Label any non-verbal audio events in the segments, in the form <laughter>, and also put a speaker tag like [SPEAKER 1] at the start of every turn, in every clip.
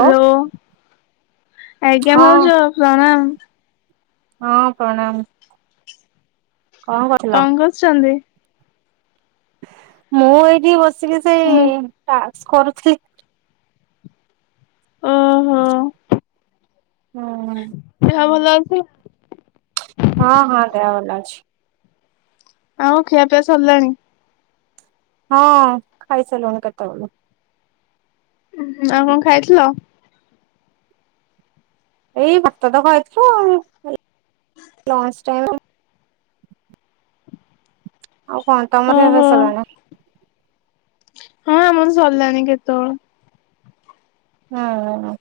[SPEAKER 1] Hello ଆଜ୍ଞା
[SPEAKER 2] ହଁ
[SPEAKER 1] ଭାଉଜ ପ୍ରଣାମ।
[SPEAKER 2] ହଁ ପ୍ରଣାମ୍।
[SPEAKER 1] କଣ କରୁଛନ୍ତି?
[SPEAKER 2] ମୁଁ ଏଇଠି ବସିକି ସେଇ
[SPEAKER 1] ମୁଁ
[SPEAKER 2] ଟାସ୍କ କରୁଥିଲି।
[SPEAKER 1] ଓହୋ
[SPEAKER 2] ହୁଁ।
[SPEAKER 1] ଦେହ ଭଲ ଅଛି?
[SPEAKER 2] ହଁ ହଁ ଦେହ ଭଲ ଅଛି।
[SPEAKER 1] ଆଉ ଖିଆପିଆ ସରିଲାଣି?
[SPEAKER 2] ହଁ ଖାଇସିଲୁଣି କେତେବେଳୁ।
[SPEAKER 1] ଉଁ ହୁଁ ଆଉ କଣ ଖାଇଥିଲ?
[SPEAKER 2] ଏଇ ଭାତ ତ ଖାଇଥିଲୁ ଆଉ ଏ ଲଞ୍ଚ ଟାଇମ୍ ରେ ଆଉ କଣ ତମର ଏବେ
[SPEAKER 1] ଓହୋ
[SPEAKER 2] ସଲାନା?
[SPEAKER 1] ହଁ ଆମର ସରିଲାଣି କେତେବେଳୁ।
[SPEAKER 2] ହଁ ଅଁ।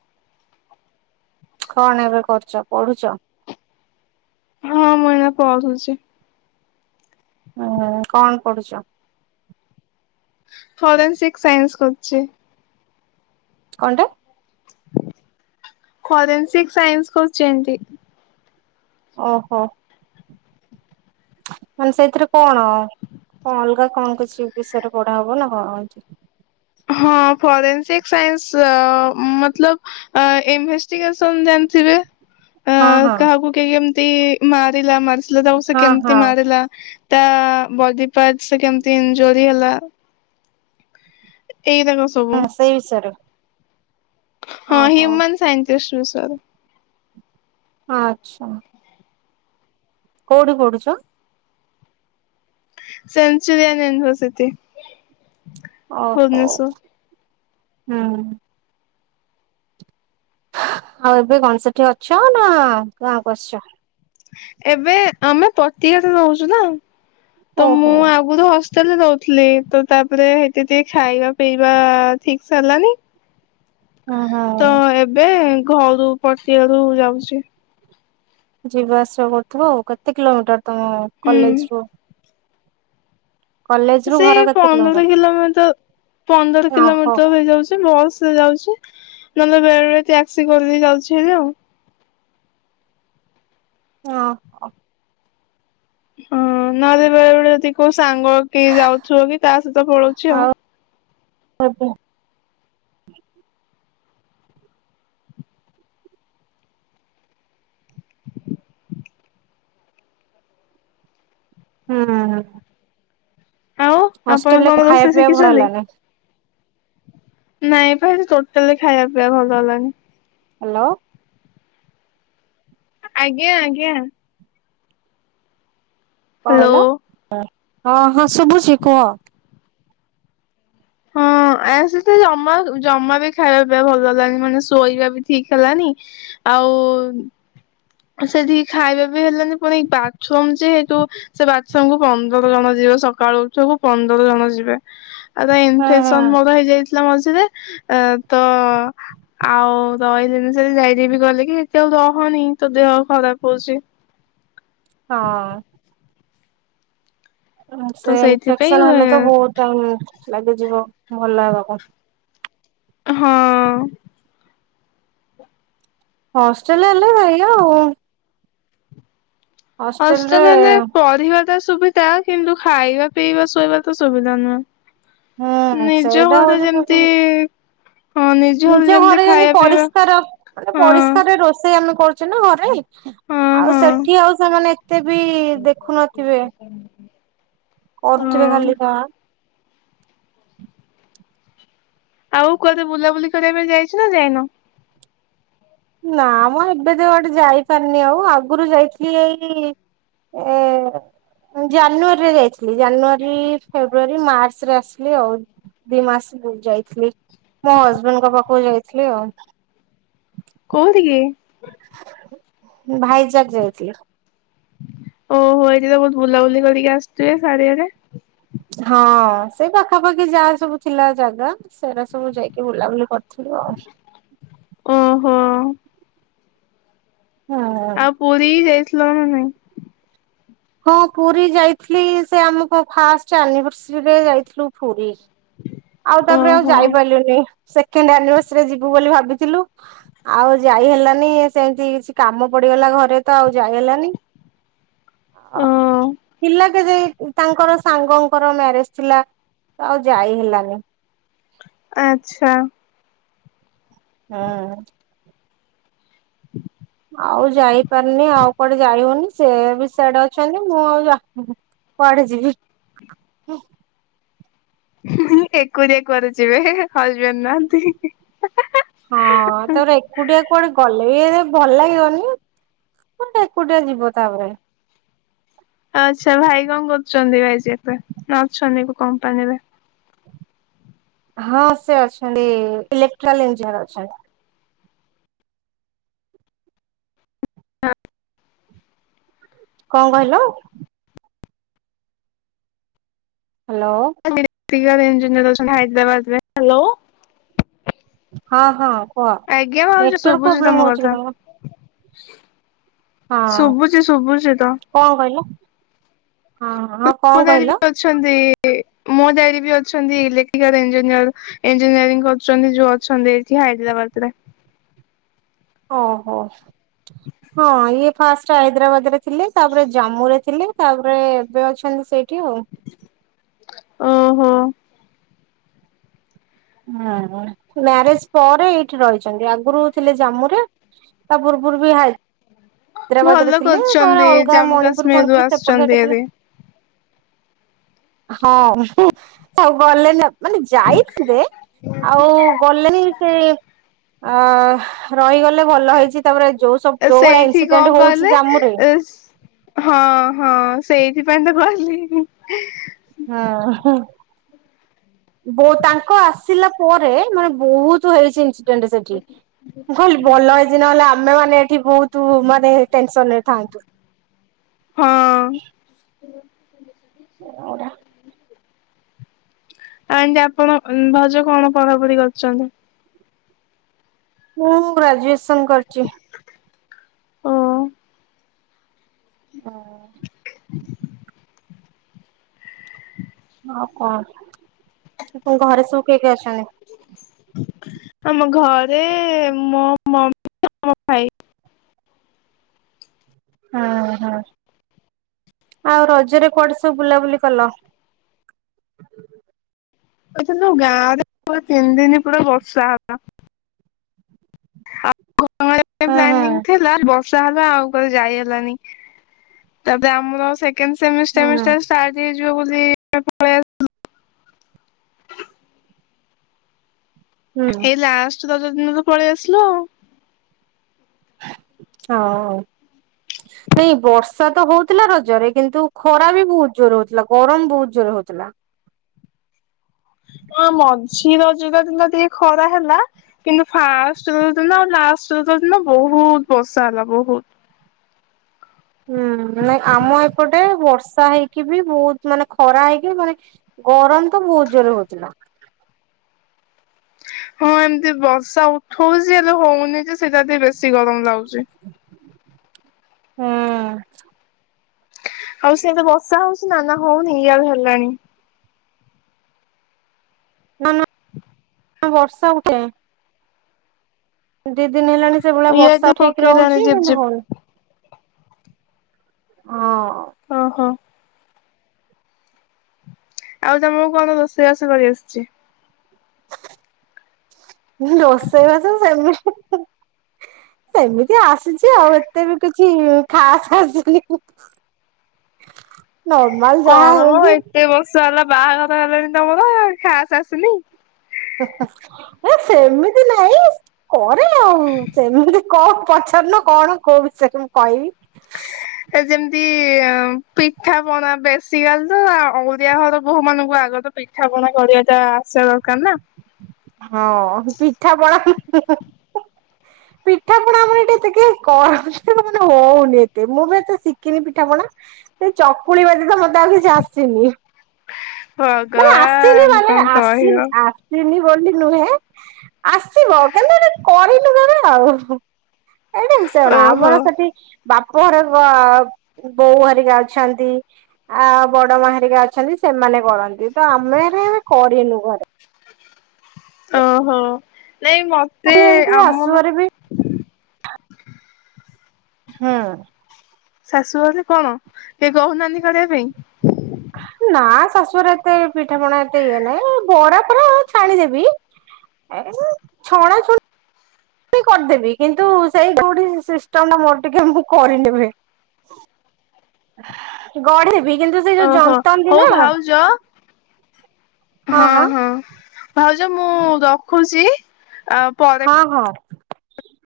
[SPEAKER 2] କଣ ଏବେ କରୁଚ ପଢୁଚ?
[SPEAKER 1] ହଁ ମୁଁ ଏଇନା ପଢୁଚି।
[SPEAKER 2] ଉ ହୁଁ କଣ ପଡୁଚ?
[SPEAKER 1] ଫରେନ୍ସିକ୍ ସାଇନ୍ସ କରୁଚି।
[SPEAKER 2] କଣ୍ଟେ?
[SPEAKER 1] ଫରେନ୍ସିକ ସାଇନ୍ସ କରୁଚେନ୍ତି।
[SPEAKER 2] ଓହୋ। ମାନେ ସେଇଥିରେ କଣ କଣ ଅଲଗା କଣ କିଛି ବିଷୟରେ ପଢା ହବ ନା କଣ ଏଠି?
[SPEAKER 1] ହଁ ଫରେନସିକ ସାଇନ୍ସ ମତଲବ ଇନଭେଷ୍ଟିଗେସନ ଜାଣିଥିବେ? ଆ
[SPEAKER 2] ହଁ ହଁ
[SPEAKER 1] କାହାକୁ କିଏ କେମିତି ମାରିଲା ମାରିଥିଲେ ତାକୁ ସେ
[SPEAKER 2] ହଁ
[SPEAKER 1] କେମିତି
[SPEAKER 2] ହଁ
[SPEAKER 1] ମାରିଲା ତା ବଡି ପାର୍ଟ କେମିତି ଇନଜୋରି ହେଲା ଏଇରାକ ସବୁ।
[SPEAKER 2] ହଁ ସେଇ ବିଷୟରେ?
[SPEAKER 1] ହଁ
[SPEAKER 2] ଓହୋ
[SPEAKER 1] ହ୍ୟୁମନ ସାଇଣ୍ଟିଷ୍ଟ ବିଷୟରେ।
[SPEAKER 2] ଆଚ୍ଛା। କୋଉଠି ପଢୁଛ?
[SPEAKER 1] Centurion University.
[SPEAKER 2] ଓହୋ ହୁଁ। ଆଉ ଏବେ କଣ ସେଠି ଅଛ ନା ଗାଁକୁ ଆସିଛ?
[SPEAKER 1] ଏବେ ଆମେ ପତିଆରେ ରହୁଛୁ ନା ତ ମୁଁ
[SPEAKER 2] ଓହୋ
[SPEAKER 1] ଆଗରୁ ହସ୍ ଲେ ରହୁଥିଲି ତ ତାପରେ ସେଇଠୀ ଟିକେ ଖାଇବା ପିଇବା ଠିକ ସେ ହେଲାନି
[SPEAKER 2] ହୁଁ
[SPEAKER 1] ତ
[SPEAKER 2] ହୁଁ
[SPEAKER 1] ଏବେ ଘରୁ ପଟିଆରୁ ଯାଉଛି।
[SPEAKER 2] ଯିବା ଆସିବା କରୁଥିବ ଆଉ, କେତେ କିଲୋମିଟର ତମ
[SPEAKER 1] ହୁଁ।
[SPEAKER 2] କଲେଜ ରୁ? କଲେଜ ରୁ
[SPEAKER 1] ସେ
[SPEAKER 2] ଘର କେତେ
[SPEAKER 1] ପନ୍ଦର କିଲୋମିଟର ପନ୍ଦର
[SPEAKER 2] ଓହୋ
[SPEAKER 1] କିଲୋମିଟର ହେଇଯାଉଛି ବସ୍ ଯାଉଛି ନହେଲେ ବେଳେବେଳେ ଟ୍ୟାକ୍ସି କରିଦେଇ ଯାଉଛି ହେରି ଆଉ।
[SPEAKER 2] ଓହୋ।
[SPEAKER 1] ହଁ ନହେଲେ ବେଳେବେଳେ ଏଟେ ଯଦି କୋଉ ସାଙ୍ଗ କି ଯାଉଥିବ କି ତା ସହିତ ପଳଉଛି ଆଉ।
[SPEAKER 2] ଆଜ୍ଞା। ହୁଁ।
[SPEAKER 1] ଆଉ ଆପଣ
[SPEAKER 2] ହଷ୍ଟେଲରେ
[SPEAKER 1] କଣ
[SPEAKER 2] ଖାଇବା
[SPEAKER 1] ରୋଷେଇ
[SPEAKER 2] ପିଇବା ଭଲ
[SPEAKER 1] ଶିଖିଛନ୍ତି?
[SPEAKER 2] ହେଲାନି।
[SPEAKER 1] ନାଇଁ ପା ସେଠି ଟୋଟାଲି ଖାଇବା ପିଇବା ଭଲ ହେଲାନି।
[SPEAKER 2] ହ୍ୟାଲୋ।
[SPEAKER 1] ଆଜ୍ଞା ଆଜ୍ଞା।
[SPEAKER 2] କଣ
[SPEAKER 1] ହ୍ୟାଲୋ।
[SPEAKER 2] କହିଲ ହଁ ହଁ ଶୁଭୁଛି କୁହ?
[SPEAKER 1] ହଁ। ଆ ସେଠି ଜମା ଜମା ବି ଖାଇବା ପିବା ଭଲ ହେଲାନି, ମାନେ ଶୋଇବା ବି ଠିକ ହେଲାନି। ଆଉ ସେଠିକି ଖାଇବା ବି ହେଲାନି ପୁଣି ଏଇ ବାଥରୁମ ଯେହେତୁ ସେ ବାଥରୁମ୍ କୁ ପନ୍ଦର ଜଣ ଯିବେ ସକାଳୁ ଉଠକୁ ପନ୍ଦର ଜଣ ଯିବେ ଆଉ ତ ଅମ୍
[SPEAKER 2] ହୁଁ ହୁଁ
[SPEAKER 1] ଇନ୍ଫେସନ ମୋର ହେଇଯାଇଥିଲା ମଝିରେ ତ ଆଉ ରହିଲିନି ସେ ଯାଇକି ବି ଗଲେ କି ସେଠ ଆଉ ରହନି ତୋ ଦେହ ଖରାପ ହଉଚି।
[SPEAKER 2] ହଁ। ସେ
[SPEAKER 1] ତ ସେଇଥିପାଇଁ
[SPEAKER 2] ଇନଫେକ୍ସନ ହେଲେ ତ ବହୁତ ଟାଇମ୍ ଲାଗିଯିବ ଭଲ ହେବାକୁ।
[SPEAKER 1] ହଁ।
[SPEAKER 2] ହଷ୍ଟେଲ ହେଲେ ଏଇଆ ଆଉ
[SPEAKER 1] ହଷ୍ଟେଲ ହେଲେ ପଢିବା ତ ସୁବିଧା କିନ୍ତୁ ଖାଇବା ପିଇବା ଶୋଇବା ତ ସୁବିଧା ନୁହେଁ।
[SPEAKER 2] ହୁଁ
[SPEAKER 1] ନିଜ
[SPEAKER 2] ସେଇଟା
[SPEAKER 1] ଘରେ
[SPEAKER 2] ହଉଛି
[SPEAKER 1] ଯେମିତି
[SPEAKER 2] ପ୍ରୋବେଲମ ନିଜ ଘରେ ଯେମିତି ପରିଷ୍କାର ମାନେ
[SPEAKER 1] ହଁ
[SPEAKER 2] ପରିଷ୍କାରରେ ରୋଷେଇ ଆମେ କରୁ ଅଛି ନା ଘରେ
[SPEAKER 1] ହଁ
[SPEAKER 2] ଆଉ
[SPEAKER 1] ହଁ
[SPEAKER 2] ସେଠି ଆଉ ସେମାନେ ଏତେ ବି ଦେଖୁନଥିବେ କରୁଥିବେ
[SPEAKER 1] ହଁ
[SPEAKER 2] ଖାଲି କ
[SPEAKER 1] ଆଉ କୁଆଡେ ବୁଲାବୁଲି କରିବା ପାଇଁ ଯାଇଛୁ ନା ଯାଇନୁ?
[SPEAKER 2] ନା ମୁଁ ଏବେ ତ ଗୋଟେ ଯାଇପାରିନି ଆଉ ଆଗରୁ ଯାଇଥିଲି ଏଇ ଏ ଜାନୁଆରୀ ରେ ଯାଇଥିଲି ଜାନୁଆରୀ, ଫେବୃୟାରୀ, ମାର୍ଚ୍ଚ ରେ ଆସିଲି ଆଉ। ଦି ମାସ ଯାଇଥିଲି ମୋ ହଜବେଣ୍ଡଙ୍କ ପାଖକୁ ଯାଇଥିଲି ଆଉ।
[SPEAKER 1] କୋଉଠି କି?
[SPEAKER 2] ଭାଇଯାକ ଯାଇଥିଲି।
[SPEAKER 1] ଓହୋ ଏଇଠି ତ ବହୁତ ବୁଲାବୁଲି କରିକି ଆସିୁଥିବେ ଶାଢୀଆଡେ।
[SPEAKER 2] ହଁ ସେଇ ପାଖାପାଖି ଯାହା ସବୁ ଥିଲା ଜାଗା। ସେରା ସବୁ ଯାଇକି ବୁଲାବୁଲି କରିଥିଲୁ ଆଉ।
[SPEAKER 1] ଓହୋ।
[SPEAKER 2] ହୁଁ।
[SPEAKER 1] ଆଉ ପୁରୀ ଯାଇଥିଲ ନା ନାଇଁ?
[SPEAKER 2] ହଁ ପୁରୀ ଯାଇଥିଲି ସେ ଆମ ଫାଷ୍ଟ ଆନିଭର୍ସରୀରେ ଯାଇଥିଲୁ ପୁରୀ। ଆଉ ତାପରେ ଆଉ
[SPEAKER 1] ଓହୋ
[SPEAKER 2] ଯାଇପାରିଲୁନି ସେକେଣ୍ଡ ଆନିଭର୍ସରୀରେ ଯିବୁ ବୋଲି ଭାବିଥିଲୁ। ଆଉ ଯାଇ ହେଲାନି ସେମିତି କିଛି କାମ ପଡିଗଲା ଘରେ ତ ଆଉ ଯାଇ ହେଲାନି ହ
[SPEAKER 1] ଓ
[SPEAKER 2] ପିଲ ଯାଇ ତାଙ୍କର ସାଙ୍ଗଙ୍କର ମ୍ୟାରେଜ ଥିଲା ଆଉ ଯାଇ ହେଲାନି
[SPEAKER 1] ଆଚ୍ଛା
[SPEAKER 2] ହଁ
[SPEAKER 1] ହୁଁ
[SPEAKER 2] ଆଉ ଯାଇପାରନି ଆଉ କୁଆଡେ ଯାଇ ହଉନି ସେ ବି ସେଡ ଅଛନ୍ତି ମୁଁ ଆଉ ଯ କୁଆଡ଼େ ଯିବି
[SPEAKER 1] ଏକୁଟିଆ କଆରେ ଯିବେ ହଜବେଣ୍ଡ ନାହାନ୍ତି
[SPEAKER 2] ହଁ ତର ଏକୁଟିଆ କୁଆଡେ ଗଲେ ବି ଏ ଭଲ ଲାଗିବନି କୋଟେ ଏକୁଟିଆ ଯିବ ତାପରେ
[SPEAKER 1] ଆଚ୍ଛା ଭାଇ କଣ କରୁଛନ୍ତି ଭାଇଯାକ ନା ଅଛନ୍ତି କମ୍ପାନୀରେ
[SPEAKER 2] ହଁ ସେ ଅଛନ୍ତି ଇଲେକ୍ଟ୍ରିକାଲ ଇଞ୍ଜିନିୟର ଅଛନ୍ତି
[SPEAKER 1] ହଁ
[SPEAKER 2] କଣ କହିଲ ହ୍ୟାଲୋ
[SPEAKER 1] <unintelligible> ଇଞ୍ଜିିୟରିଅର ହାଇଦରାବାଦ ହଲୋ
[SPEAKER 2] ହଁ ହଁ କୁହ
[SPEAKER 1] ଆଜ୍ଞା ଭାବଜ
[SPEAKER 2] ନେଟୱାର୍କ
[SPEAKER 1] ଶୁଭୁଛି
[SPEAKER 2] ପ୍ରୋବ୍ଲେମ
[SPEAKER 1] ତମ
[SPEAKER 2] ହଉଛି କି
[SPEAKER 1] କଥା
[SPEAKER 2] ତମର
[SPEAKER 1] ଶୁଭୁଛି ଶୁଭୁଛି ତ
[SPEAKER 2] କଣ କହିଲ ହଁ କଣ
[SPEAKER 1] ଡ ବି
[SPEAKER 2] କହିଲ
[SPEAKER 1] ଅଛନ୍ତି ମୋ ଡ ବି ଅଛନ୍ତି ଇଲେଟ୍ରାଲ ଇଜିନିୟର ଇଞ୍ଜିନିୟରିଂ କରୁଛନ୍ତି ଯୋଉ ଅଛନ୍ତି ଏଠି ହାଇଦ୍ରାବାଦ ରେ
[SPEAKER 2] ଓହୋ ହଁ ଇଏ ଫାଷ୍ଟ ହାଇଦ୍ରାବାଦ ରେ ଥିଲେ ତାପରେ ଜାମ୍ମୁ ରେ ଥିଲେ ତାପରେ ଏବେ ଅଛନ୍ତି ସେଇଠି ଆଉ
[SPEAKER 1] ଓହୋ
[SPEAKER 2] ହୁଁ ମ୍ୟାରେଜ ପରେ ଏଇଠି ରହିଛନ୍ତି ଆଗରୁ ଥିଲେ ଜାମ୍ମୁ ରେ ତା ବୁର୍ବୁର ବି ହା ହାଇଦ୍ରାବାଦ ରେ
[SPEAKER 1] ଭଲ
[SPEAKER 2] ଥିଲେ ତାପରେ
[SPEAKER 1] କରୁଛନ୍ତି
[SPEAKER 2] ଅଲଗା
[SPEAKER 1] ଜାମ୍ମୁ
[SPEAKER 2] ମଣିପୁର
[SPEAKER 1] କାଶ୍ମୀରରୁୁ
[SPEAKER 2] ଫଣିପୁର ସେପଟେ
[SPEAKER 1] ଆସୁଛନ୍ତି
[SPEAKER 2] ସେଇଠି ଥିଲା
[SPEAKER 1] ହେରି।
[SPEAKER 2] ହଁ ମୁ ସବୁ ଗଲେ ନା ମାନେ ଯାଇଥିଲେ ଆଉ ଗଲେନି ସେ ଅ ରହିଗଲେ ଭଲ ହେଇଛି ତାପରେ ଯୋଉ ସବୁ ଯୋଉ ଭଳିଆ
[SPEAKER 1] ସେଇଠି
[SPEAKER 2] ଇନସିଡେଣ୍ଟ
[SPEAKER 1] କଣ
[SPEAKER 2] ହଉଚି
[SPEAKER 1] କହିଲେ
[SPEAKER 2] ଜାମୁ ରେ।
[SPEAKER 1] ଏ ହଁ ହଁ ସେଇଥିପାଇଁ ତ ଗଲିନି।
[SPEAKER 2] ହଁ। ବହୁ ତାଙ୍କ ଆସିଲା ପରେ ମାନେ ବହୁତ ହେଇଚି ଇନସ ଡେଣ୍ଟ ସେଠି। ମୁଁ କହିଲ ଭଲ ହେଇଚି ନହେଲେ ଆମେ ମାନେ ଏଠି ବୋହୁତ ତୁ ମାନେ ଟେନସନ ରେ ଥାଆନ୍ତୁ।
[SPEAKER 1] ହଁ।
[SPEAKER 2] <unintelligible>
[SPEAKER 1] ଆଜ୍ଞା ଆପଣ ଭଉଜ କଣ ପଢାପଢି କରିଚନ୍ତି?
[SPEAKER 2] ମୁଁ ଗ୍ରାଜୁଏସନ କରିଚି।
[SPEAKER 1] ଓ।
[SPEAKER 2] ହଁ।
[SPEAKER 1] ହ
[SPEAKER 2] ହଁ କଣ ଘରେ ସବୁ କିଏ କିଏ ଅଛନ୍ତି?
[SPEAKER 1] ଆମ ଘରେ ମୋ ମମି ଆଉ ମୋ ଭାଇ।
[SPEAKER 2] ହୁଁ ହୁଁ ଆଉ ରଜରେ କୁଆଡେ ସବୁ ବୁଲାବୁଲି କଲ?
[SPEAKER 1] <unintelligible> ଗାଁରେ ପା ତିନି ଦିନ ପୁରା ବର୍ଷା ହେଲା। <unintelligible>
[SPEAKER 2] ହୁଁ
[SPEAKER 1] ପ୍ଲାନିଂ
[SPEAKER 2] ହୁଁ
[SPEAKER 1] ଥିଲା ବ ର୍ଷା ହେଲା ଆଉ ଯାଇ ହେଲାନି। ତାପରେ ଆମର ସେକେଣ୍ଡ ସେମିଷ୍ଟାର
[SPEAKER 2] ହୁଁ
[SPEAKER 1] ସେମିଷ୍ଟାର ଷ୍ଟାର୍ଟ ହେଇଏଯିବ ବୋଲି <unintelligible>
[SPEAKER 2] ହୁଁ।
[SPEAKER 1] ଏଇ ଲାଷ୍ଟ ରଜ ଦିନ ତ ପଳେଇ ଆସିଲ ଆଉ
[SPEAKER 2] ହଁ। ନାଇଁ ବର୍ଷା ତ ହଉଥିଲା ରଜରେ କିନ୍ତୁ ଖରା ବି ବହୁତ ଜୋର ହଉଥିଲା ଗରମ ବହୁତ ଜୋର ହଉଥିଲା।
[SPEAKER 1] ହଁ ମଝି ରଜଟା ଦିନ ଟିକେ ଖରା ହେଲା କିନ୍ତୁ ଫାଷ୍ଟ ରଦ ଦିନ ଆଉ ଲାଷ୍ଟ ରଦ ଦିନ ବହୁତ ବର୍ଷା ହେଲା ବହୁତ।
[SPEAKER 2] ହୁଁ ନାଇଁ ଆମ ଏପଟେ ବର୍ଷା ହେଇକି ବି ବହୁତ ମାନେ ଖରା ହେଇକି ମାନେ ଗରମ ତ ବହୁତ ଜୋରେ ହଉଥିଲା।
[SPEAKER 1] ହଁ ଏମିତି ବର୍ଷା ଉଠଉଛି ହେଲେ ହଉନି ଯେ ସେଇଟା ବେଶୀ ଗରମ ଲାଗୁଚି।
[SPEAKER 2] ହୁଁ।
[SPEAKER 1] ଆଉ ସିଆଡେ ବର୍ଷା ହଉଚି ନା ନା ହଉନି ଇଆଡେ ହେଲାଣି।
[SPEAKER 2] ନା ନା ବର୍ଷା ଉଠେ। ଦି ଦିନ ହେଲାଣି ସେଇଭଳିଆ
[SPEAKER 1] ଇଆଡେ
[SPEAKER 2] ବର୍ଷା ଉଠେଇକି
[SPEAKER 1] ପକେଇଲାଣି
[SPEAKER 2] ରହୁଚି
[SPEAKER 1] ଝିପ୍
[SPEAKER 2] କିନ୍ତୁ
[SPEAKER 1] ଝିପ୍
[SPEAKER 2] ହଉନି। ହଁ।
[SPEAKER 1] ଅହ। ଆଉ ତମକୁ କଣ ରୋଷେଇବାସ କରି ଆସିଚି?
[SPEAKER 2] ରୋଷେଇବାସ ସେମି ହେମିତି ଆସିଚି ଆଉ ଏତେ ବି କିଛି ଖାସ ଆସିନି। ନର୍ମାଲ ଯାହା
[SPEAKER 1] କଣ ମ
[SPEAKER 2] ହଉଛି
[SPEAKER 1] ଏତେ ବର୍ଷ ହେଲା ବାହାଘର ହେଲାଣିି ତମର ଖାସ ଆସିନି।
[SPEAKER 2] ଏ ସେମିତି ନାଇଁ। କରେ ଆଉ ସେମିତି କଣ ପଚାରୁନ କଣ କୋଉ ବିଷୟରେ ମୁଁ କହିବି।
[SPEAKER 1] ଏ ଯେମିତି ଅ ପିଠାପଣା ବେଶିକାଲି ତ ଓଡ଼ିଆ ଘର ବୋହୁମାନଙ୍କୁ ଆଗ ତ ପିଠାପଣା କରିବାଟା ଆସିବା ଦରକାର ନା।
[SPEAKER 2] ହଁ ପିଠାପଣା। ପିଠା ପଣା ଆମର ଏତେ କେହି କର ମାନେ ହଉନି ଏତେ ମୁଁ ବି ଏତେ ଶିଖିନି ପିଠାପଣା। ସେ ଚକୁଳି ବା ତ ମ ମତେ ଆଉ କିଛି ଆସିନି ମାନେ ଆସିିନି
[SPEAKER 1] ଭଗବାନ
[SPEAKER 2] ମାନେ
[SPEAKER 1] କଣ କହିବ
[SPEAKER 2] ଆସିନି ଆ ଆସିନି ବୋଲି ନୁହେଁ ଆସିବ <unintelligible> କରିନୁ କେବେ ଆଉ। ଏଇଟା ବି ଶୁଣ
[SPEAKER 1] ଓହୋ
[SPEAKER 2] ଆମର ସେଠି ବାପ ଘରେ ପ ବୋଉ ହେରିକା ଅଛନ୍ତି। ଆ ବଡ ମା ହେରିକା ଅଛନ୍ତି ସେମାନେ କରନ୍ତି ତ ଆମେ କେବେ କରିନୁ ଘରେ।
[SPEAKER 1] ଓହୋ ନାଇଁ ମତେ
[SPEAKER 2] ଏଠି ଏମିତି
[SPEAKER 1] ଆମର
[SPEAKER 2] ଶାଶୁଘରେ ବି ହୁଁ।
[SPEAKER 1] ଶାଶୁ ଘରେ କଣ କେହି କହୁ ନାହାନ୍ତି କରିବା ପାଇଁ।
[SPEAKER 2] ନା ଶାଶୁଘରେ ଏତେ ପିଠାପଣା ଏତେ ଇଏ ନାହିଁ ବରା ଫରା ହଁ ଛାଣିଦେବି। ଏ ଛଣାଛଣି କରିଦେବି କିନ୍ତୁ ସେଇ କୋଉଠି ସିଷ୍ଟମଟା ମୋର ଟିକେ ମୁଁ କରିନେବି। ଗଢ଼ିବି କିନ୍ତୁ ସେଇ ଯୋଉ ଜନ୍ତନ୍ତିନା
[SPEAKER 1] ଯ ହଁ ହଁ ଭାଉଜ ମୁଁ ରଖୁଛି ଆଉ ପରେ
[SPEAKER 2] ହଁ ହଁ।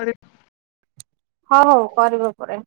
[SPEAKER 1] ଆରେ।
[SPEAKER 2] ହ ହଉ କରିବ ପରେ।